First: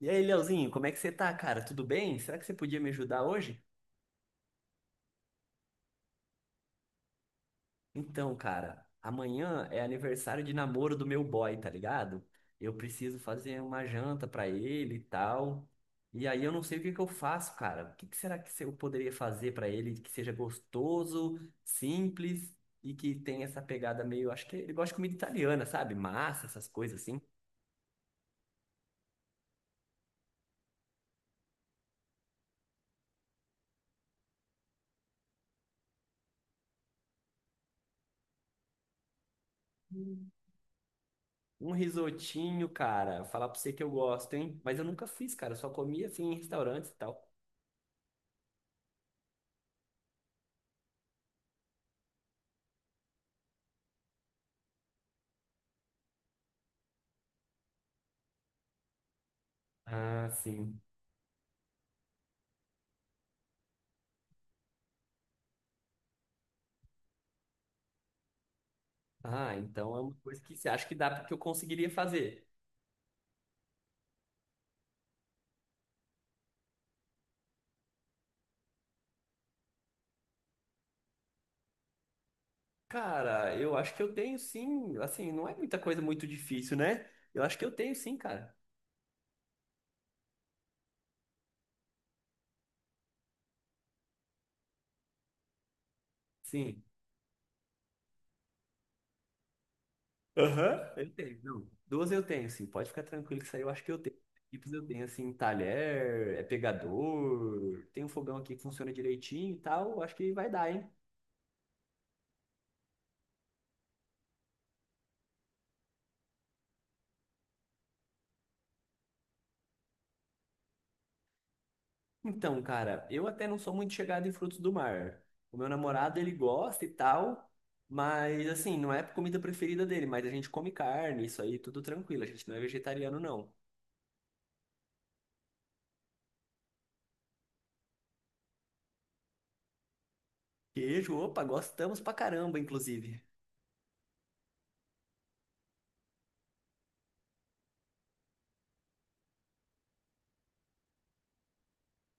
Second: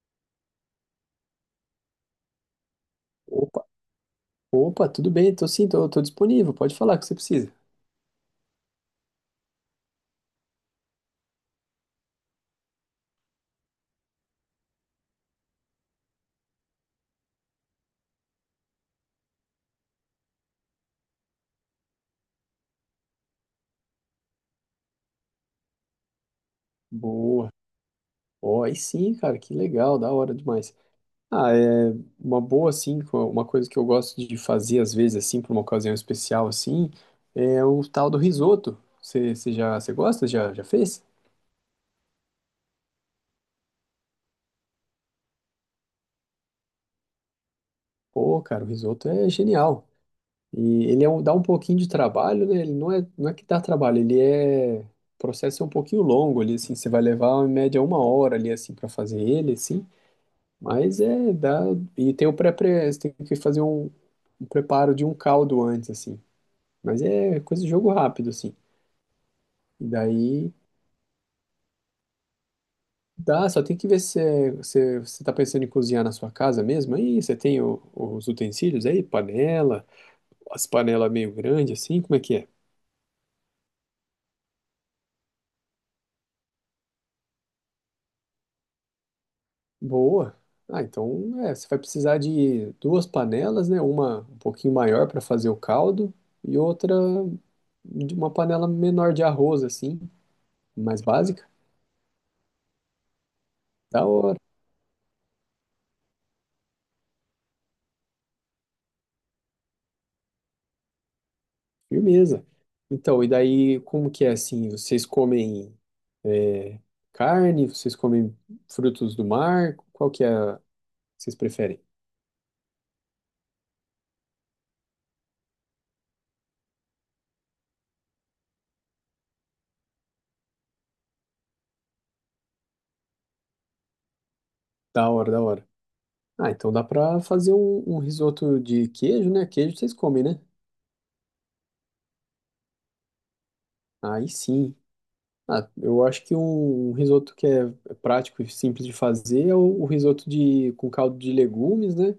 E aí, Leozinho, como é que você tá, cara? Tudo bem? Será que você podia me ajudar hoje? Opa, opa, tudo bem, tô sim, tô disponível, pode falar o que você precisa. Então, cara, amanhã é aniversário de namoro do meu boy, tá ligado? Eu preciso fazer uma janta pra ele e tal. E aí eu não sei o que que eu faço, cara. O que que será que eu poderia fazer pra ele que seja gostoso, simples e que tenha essa pegada meio, acho que ele gosta de comida italiana, sabe? Massa, essas coisas assim. Boa. Ó, aí sim, cara, que legal, da hora demais. Ah, é uma boa, assim, uma coisa que eu gosto de fazer às vezes, assim, pra uma ocasião especial, assim, é o tal do risoto. Você gosta? Já fez? Um risotinho, cara. Falar pra você que eu gosto, hein? Mas eu nunca fiz, cara. Eu só comia assim em restaurantes e tal. Pô, cara, o risoto é genial. E ele dá um pouquinho de trabalho, né? Ele não é que dá trabalho, O processo é um pouquinho longo ali, assim, você vai levar em média 1 hora ali, assim, pra fazer ele, assim. Ah, sim. Mas é, dá. E tem você tem que fazer um preparo de um caldo antes, assim. Mas é coisa de jogo rápido, assim. Ah, E então é uma coisa daí que você acha que dá que eu conseguiria fazer? dá, só tem que ver se é- se é, você tá pensando em cozinhar na sua casa mesmo. Aí você tem os utensílios aí, panela, as panelas meio grandes, assim, como é que é? Cara, eu acho que eu tenho sim. Assim, não é muita coisa muito difícil, né? Eu acho que eu tenho sim, cara. Boa. Ah, então é, você vai precisar de duas panelas, né? Uma um pouquinho maior para fazer o caldo e Sim. outra de uma panela menor de arroz, assim, Aham. mais Eu tenho, básica. não. Duas eu tenho, sim. Pode ficar tranquilo que isso aí eu acho que eu Da tenho. hora. Tipos eu tenho, assim, talher, é pegador, tem um fogão aqui que funciona direitinho e tal. Acho que vai dar, hein? Firmeza. Então, e daí, como que é assim? Vocês comem é, carne? Vocês comem frutos do mar? Qual que é? Vocês preferem? Então, cara, eu até não sou muito chegado em frutos do mar. O meu namorado, ele gosta e tal, mas assim, não é a comida preferida dele, mas a gente come carne, isso aí, tudo tranquilo. A gente não é vegetariano, não. Da hora, da hora. Ah, então dá pra fazer um risoto de queijo, né? Queijo vocês comem, né? Queijo, opa, gostamos pra caramba, inclusive. Aí sim. Ah, eu acho que um risoto que é prático e simples de fazer é o risoto com caldo de legumes, né?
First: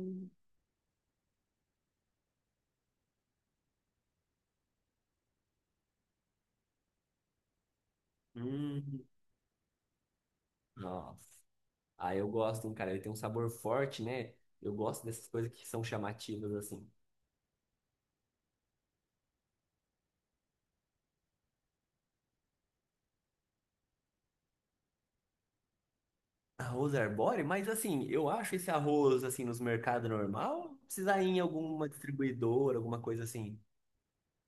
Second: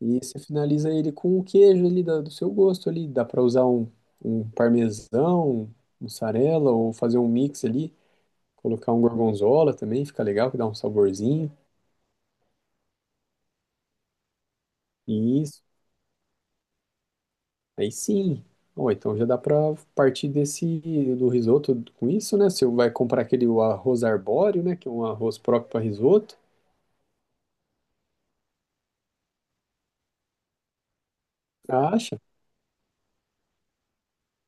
E você finaliza ele com o queijo ali do seu gosto ali. Dá para usar um parmesão, mussarela ou fazer um mix ali. Colocar um hum, gorgonzola também, fica legal, que dá um nossa. saborzinho. Ah, eu gosto, hein, cara. Ele tem um sabor forte, né? Eu gosto dessas E coisas isso. que são chamativas, assim. Aí sim. Ó, então já dá para partir desse do risoto com isso, né? Você vai comprar aquele o arroz arbóreo, né? Que é um arroz próprio para risoto. Arroz arbóreo? Mas assim, eu acho esse arroz, assim, nos mercados normal, ou precisa ir em alguma Acha? distribuidora, alguma coisa assim.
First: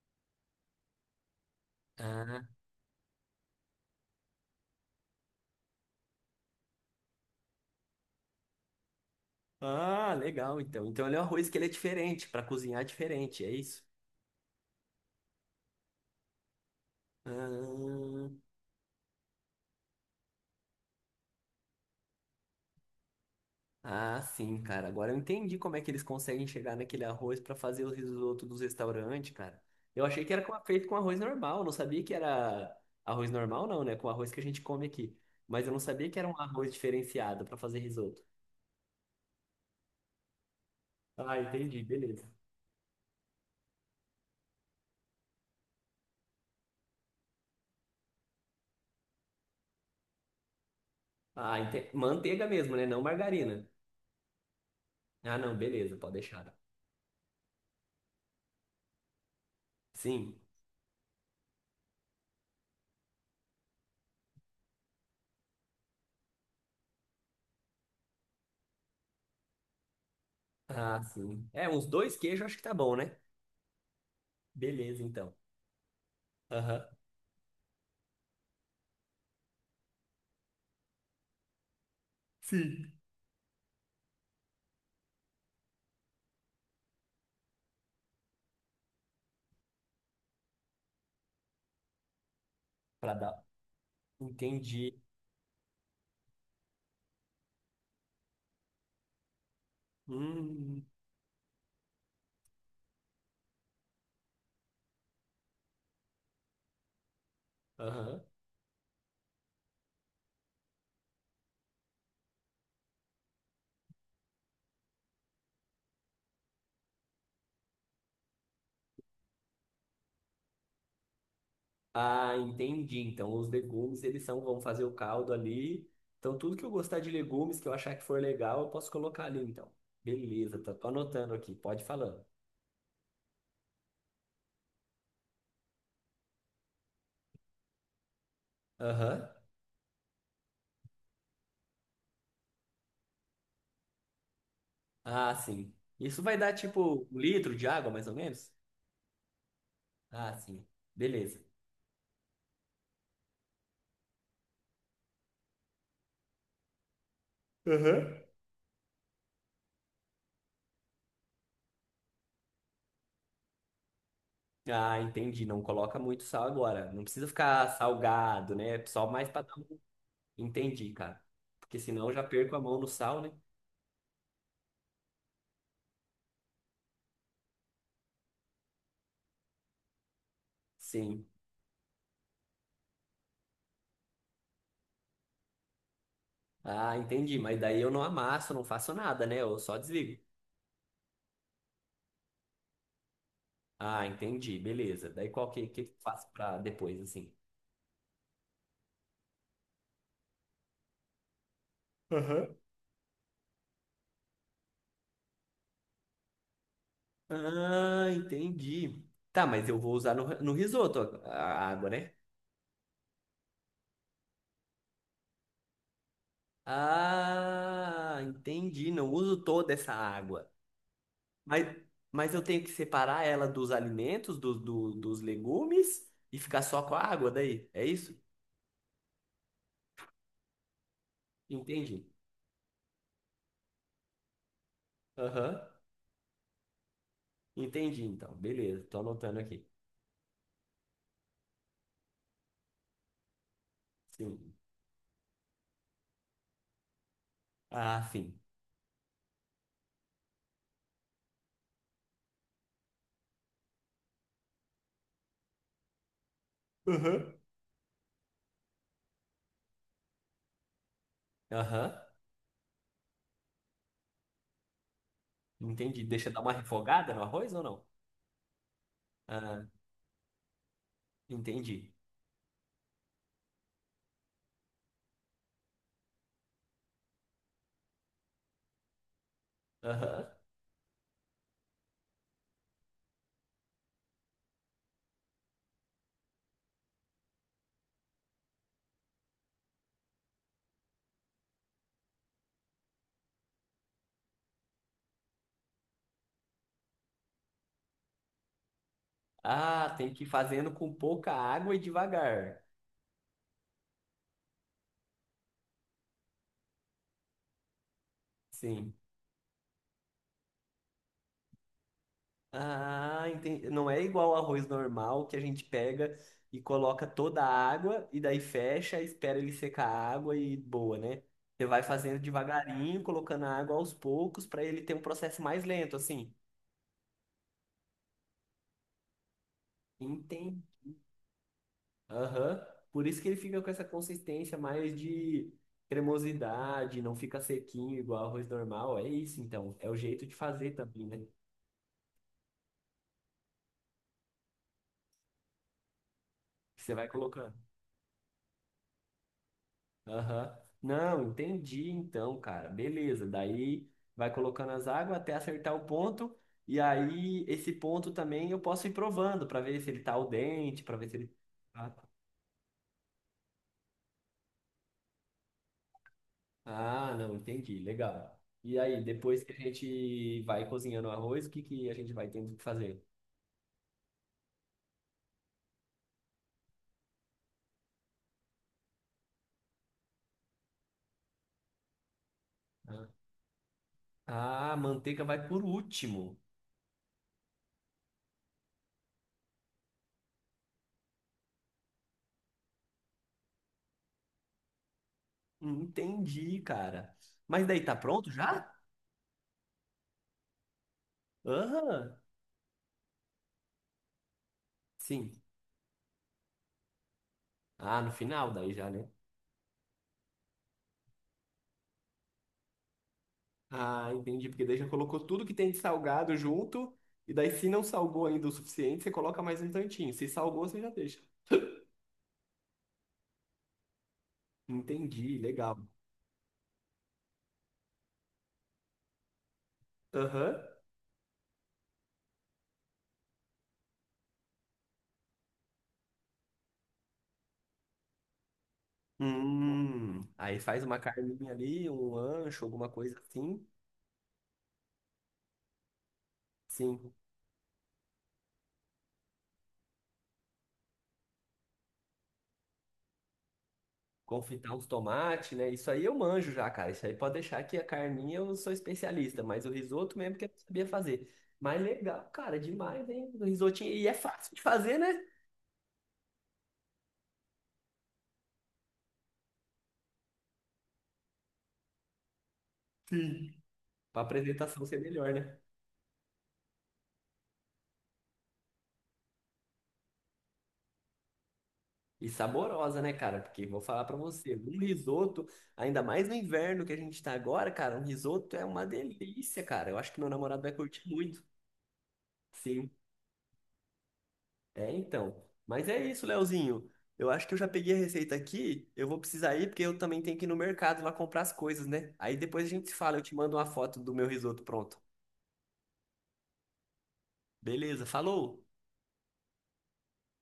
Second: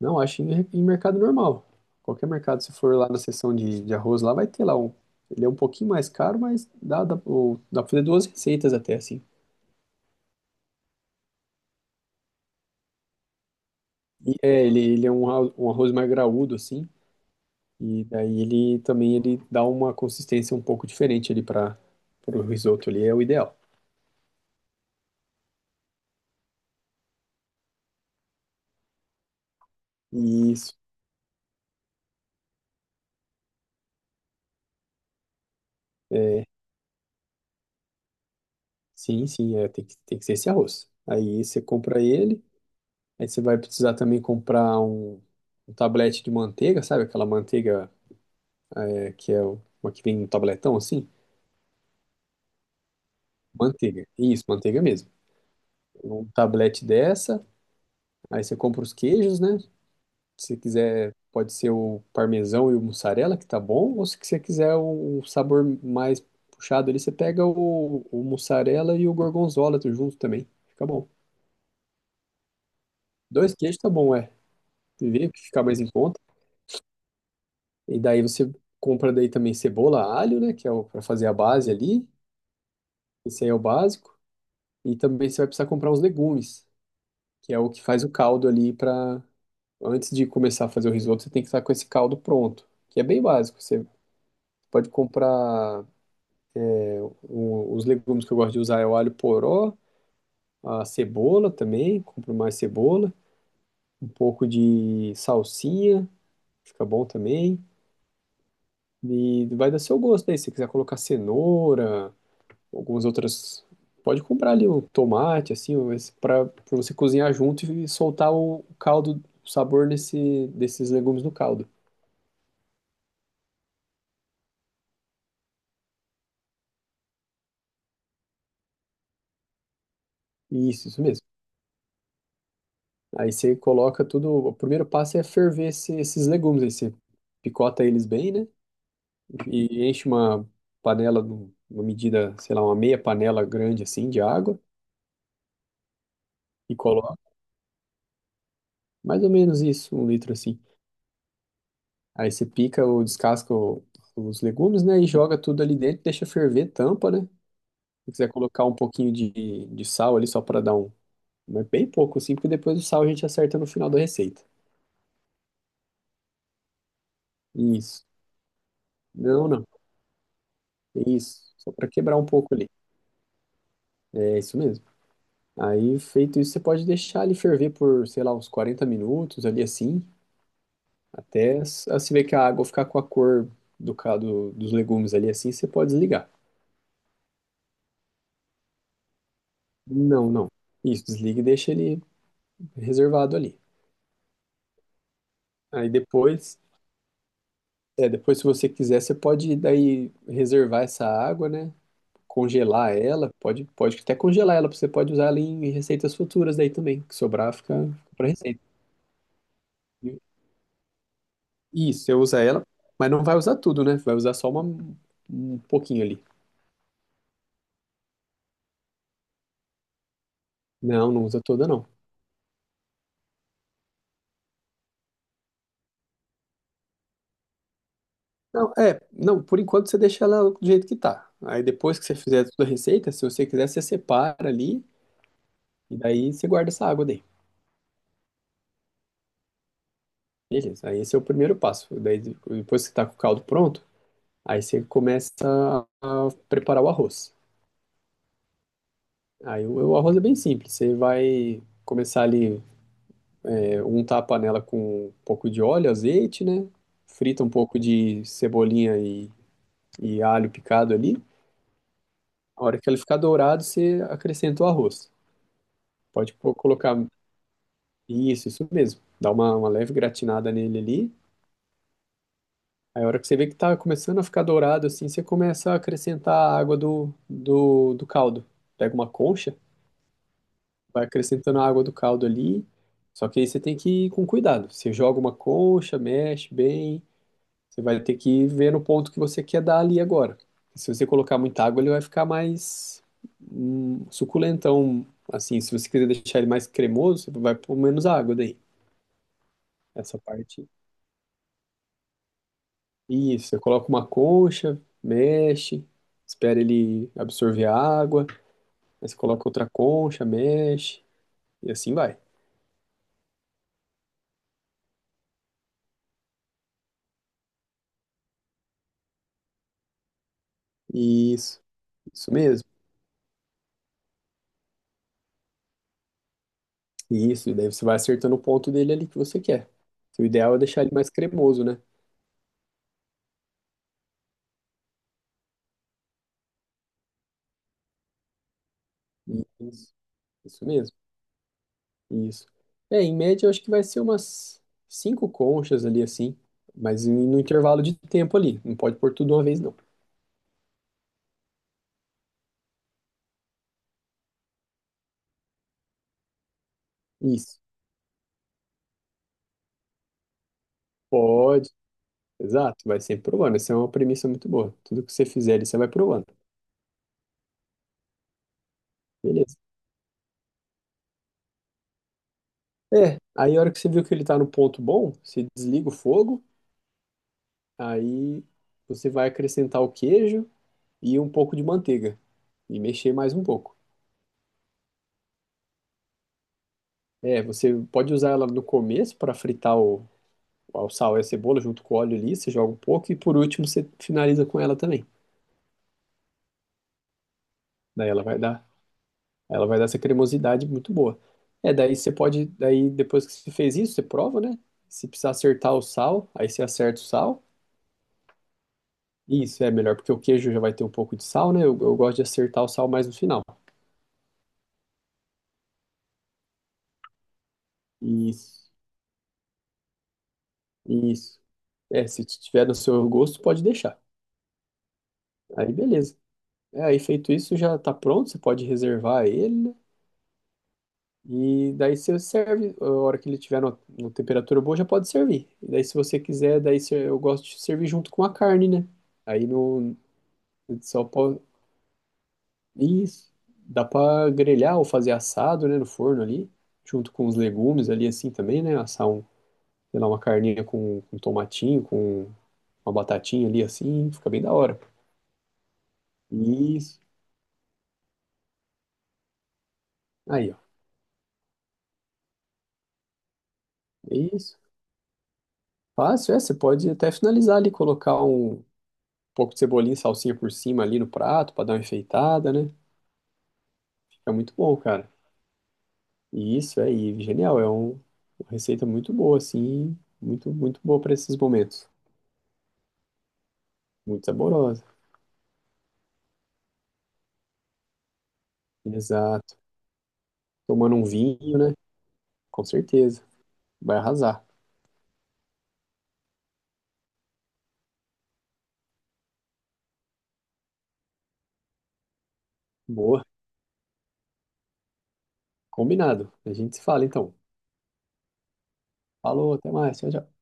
Não, acho em mercado normal. Qualquer Ah, mercado, se for lá na seção de arroz, lá vai ter lá um. Ele é um pouquinho mais caro, mas dá pra fazer duas receitas até, assim. ah, legal, então. Então ele é um arroz que ele é diferente, para cozinhar é diferente, é isso? Ele é um arroz mais graúdo, assim. E Ah, daí ele também ele dá uma consistência um pouco diferente ali para o risoto ali, é o ideal. ah, sim, cara. Agora eu entendi como é que eles conseguem chegar naquele arroz para fazer o risoto dos restaurantes, cara. Eu achei que era com- Isso. feito com arroz normal, não sabia que era arroz normal, não, né? Com o arroz que a gente come aqui. Mas eu não sabia que era um arroz diferenciado para fazer risoto. Sim, sim, é, tem que ser esse arroz. Ah, Aí você entendi, compra beleza. ele, aí você vai precisar também comprar um tablete de manteiga, sabe? Aquela manteiga é, que é uma que vem no tabletão assim, Ah, ente... manteiga mesmo, né? Não margarina. manteiga. Isso, manteiga mesmo. Ah, não, beleza, pode Um deixar. tablete dessa, aí você compra os queijos, né? Sim. Se quiser, pode ser o parmesão e o mussarela, que tá bom, ou se você quiser o sabor mais puxado ali, você pega o mussarela e o gorgonzola tudo junto também. Fica Ah, bom. sim. É, uns dois queijos acho que tá bom, né? Dois queijos tá bom, é. Beleza, Vê o então. que fica mais em conta. Aham. E daí você compra daí também cebola, alho, né, que é o para fazer a base ali. Sim. Esse aí é o básico. E também você vai precisar comprar uns legumes, que é o que faz o caldo ali para antes de começar a fazer o risoto, você tem que estar com esse caldo pronto, que é Pra bem dar. básico. Você pode Entendi. comprar os legumes que eu gosto de usar é o alho poró, Hum. a cebola também, compro mais cebola, um pouco de salsinha, fica bom também. Aham. E vai dar seu gosto aí, se você quiser colocar cenoura, algumas outras. Pode comprar ali o tomate, assim, para você cozinhar junto e soltar o caldo, o sabor desses legumes no caldo. Ah, entendi. Então, os legumes, eles são, vão fazer o caldo ali. Então, tudo que eu gostar de legumes, que eu achar que for legal, eu posso colocar ali, então. Beleza, tô Isso mesmo. anotando aqui. Pode ir falando. Aí você coloca tudo. O primeiro passo é ferver esses legumes. Aí você picota eles bem, né? Aham. E enche uma panela, uma medida, sei lá, uma meia panela grande assim de água Ah, sim. Isso vai dar, e tipo, coloca um litro de água, mais ou menos? mais ou menos isso, 1 litro Ah, assim. sim. Beleza. Aí você pica ou descasca os legumes, né? E joga tudo ali dentro, deixa ferver, tampa, né? Se Aham. quiser colocar um pouquinho de sal ali só para dar um. Mas bem pouco assim, porque depois o sal a gente acerta no final da receita. Ah, entendi. Não coloca muito sal agora. Não precisa ficar Isso. salgado, né? Só mais para Não, não. Entendi, cara. Isso. Só Porque para senão eu quebrar já um pouco perco a ali. mão no sal, né? É isso mesmo. Aí, feito isso, você pode deixar ele ferver por, sei lá, uns 40 minutos ali assim, Sim. até você ver que a água ficar com a cor dos legumes ali assim, você pode desligar. Ah, entendi. Mas daí eu não amasso, não faço nada, né? Eu só desligo. Não, não. Isso, desliga e deixa ele reservado ali. Ah, entendi. Beleza. Daí qual que Aí eu faço pra depois, depois, assim? é, depois se você quiser, você pode daí reservar essa água, né? Aham. Congelar ela, pode até congelar ela, você pode usar ela em receitas futuras daí também, que sobrar fica Ah, para receita. entendi. Tá, mas eu vou usar no, no risoto a água, Isso, né? você usa ela, mas não vai usar tudo, né? Vai usar só um pouquinho ali. Ah, entendi. Não uso toda essa água. Não, não usa Mas, toda, não. mas eu tenho que separar ela dos alimentos, do, do- dos legumes e ficar só com a água daí. É isso? Não, não, por enquanto você deixa ela do jeito que tá. Aí depois Entendi. que você fizer toda a receita, se você quiser, você separa ali Aham. e daí você guarda essa água daí. Entendi, então. Beleza, tô anotando aqui. Beleza, aí esse é o primeiro passo. Daí depois que tá com o caldo pronto, Sim. aí você começa a preparar o arroz. Ah, sim. Aí o arroz é bem simples, você vai começar ali, untar a panela com um pouco de óleo, azeite, né? Aham. Frita um pouco de cebolinha e alho picado ali. Aham. A hora que ele ficar dourado, você acrescenta o arroz. Entendi. Deixa Pode dar uma colocar refogada no arroz ou não? isso, isso mesmo. Dá uma, Ah, uma leve gratinada nele ali. entendi. Aí a hora que você vê que tá começando a ficar dourado assim, você começa a acrescentar a água do caldo. Pega uma concha, Aham. vai acrescentando a água do caldo ali. Só que aí você tem que ir com cuidado. Você joga uma concha, mexe bem. Você vai ter que ver no ponto que você quer dar ali agora. Se você colocar muita água, ele vai ficar mais suculentão. Assim, se você quiser deixar ele mais cremoso, você vai pôr menos água daí. Ah, tem Essa que ir parte. fazendo com pouca água e devagar. Isso, você coloca uma concha, mexe, espera ele absorver a água, Sim. aí você coloca outra concha, mexe, e assim vai. Ah, entendi. Não é igual ao arroz normal que a gente pega e coloca toda a água e daí fecha, espera ele secar a água e boa, né? Isso, Você vai fazendo isso mesmo. devagarinho, colocando a água aos poucos para ele ter um processo mais lento, assim. Isso, e daí você vai acertando o ponto dele ali que você quer. O ideal é Entendi. deixar ele mais cremoso, né? Aham. Por isso que ele fica com essa consistência mais de cremosidade, não fica sequinho igual arroz normal. É isso, então. É Isso, o jeito de isso fazer mesmo. também, né? Isso. É, em média, eu acho que vai ser umas cinco conchas ali, assim, Que você mas vai no colocando. intervalo de tempo ali. Não pode pôr tudo de uma vez, não. Aham. Não, entendi então, cara. Beleza. Daí vai colocando as águas até acertar o ponto. E aí, Isso. esse ponto também eu posso ir provando para ver se ele tá al dente, para ver se ele. Pode. Ah, Exato. Vai sempre provando. Essa é uma premissa muito boa. Tudo que você fizer ali, você vai provando. ah, não, entendi. Legal. E aí, depois que a Beleza. gente vai cozinhando o arroz, o que que a gente vai tendo que fazer? É, aí a hora que você viu que ele tá no ponto bom, você desliga o fogo, aí você vai acrescentar o queijo e um pouco de manteiga. E Ah. mexer mais um pouco. Ah, a manteiga vai por último. É, você pode usar ela no começo para fritar o sal e a cebola junto com o óleo ali, você joga um pouco e por último você finaliza com ela também. Entendi, cara. Mas daí tá Daí ela pronto vai dar, já? ela vai dar essa cremosidade muito boa. É, daí você Aham, pode, daí depois que você fez isso, você prova, né? Se sim. precisar acertar o sal, aí você acerta o sal. Ah, no final daí já, né? Isso é melhor, porque o queijo já vai ter um pouco de sal, né? Eu gosto de acertar o sal mais no final. Ah, entendi, porque daí já colocou tudo que tem de salgado junto. E daí, se não salgou ainda o Isso, suficiente, você coloca mais um tantinho. Se salgou, você já deixa. isso. É, se tiver no seu gosto, pode deixar. Entendi, Aí legal. beleza. É, aí feito isso, já tá pronto, você pode reservar ele, né? Aham. E daí você serve, a hora que ele tiver na temperatura boa, já pode servir. E daí se você quiser, daí eu gosto de servir junto com a carne, né? Aí no Aí faz uma só pode carninha ali, um ancho, alguma coisa isso, assim. dá pra grelhar ou fazer assado, né, no forno ali, junto Sim. com os legumes ali assim também, né? Assar um, sei lá, uma carninha com tomatinho, com uma batatinha ali assim, fica bem da Confitar hora. os tomates, né? Isso aí eu manjo já, cara. Isso. Isso aí pode deixar que a carninha eu sou especialista, mas o risoto mesmo que eu Aí, ó. não sabia fazer. Mas legal, cara, demais, hein? O risotinho. E é É fácil isso. de fazer, né? Fácil, é, você pode até finalizar ali, colocar um pouco de cebolinha e salsinha por cima ali no prato pra dar uma enfeitada, né? Sim. Pra Fica muito bom, apresentação ser cara. melhor, né? E isso é genial, é uma receita muito boa, assim, muito, muito boa pra esses momentos. E saborosa, né, cara? Porque vou falar pra Muito você, um saborosa. risoto, ainda mais no inverno que a gente tá agora, cara, um risoto é uma Exato. delícia, cara. Eu acho que meu namorado vai Tomando um curtir muito. vinho, né? Com Sim. certeza. Vai arrasar. É, então. Mas é isso, Leozinho. Eu acho que eu já peguei a receita aqui. Eu vou precisar ir porque eu também tenho que ir no mercado lá comprar as coisas, né? Aí depois a gente se fala. Eu Boa. te mando uma foto do meu risoto pronto. Combinado. A gente se fala então. Beleza, falou! Falou, até mais. Tchau, tchau.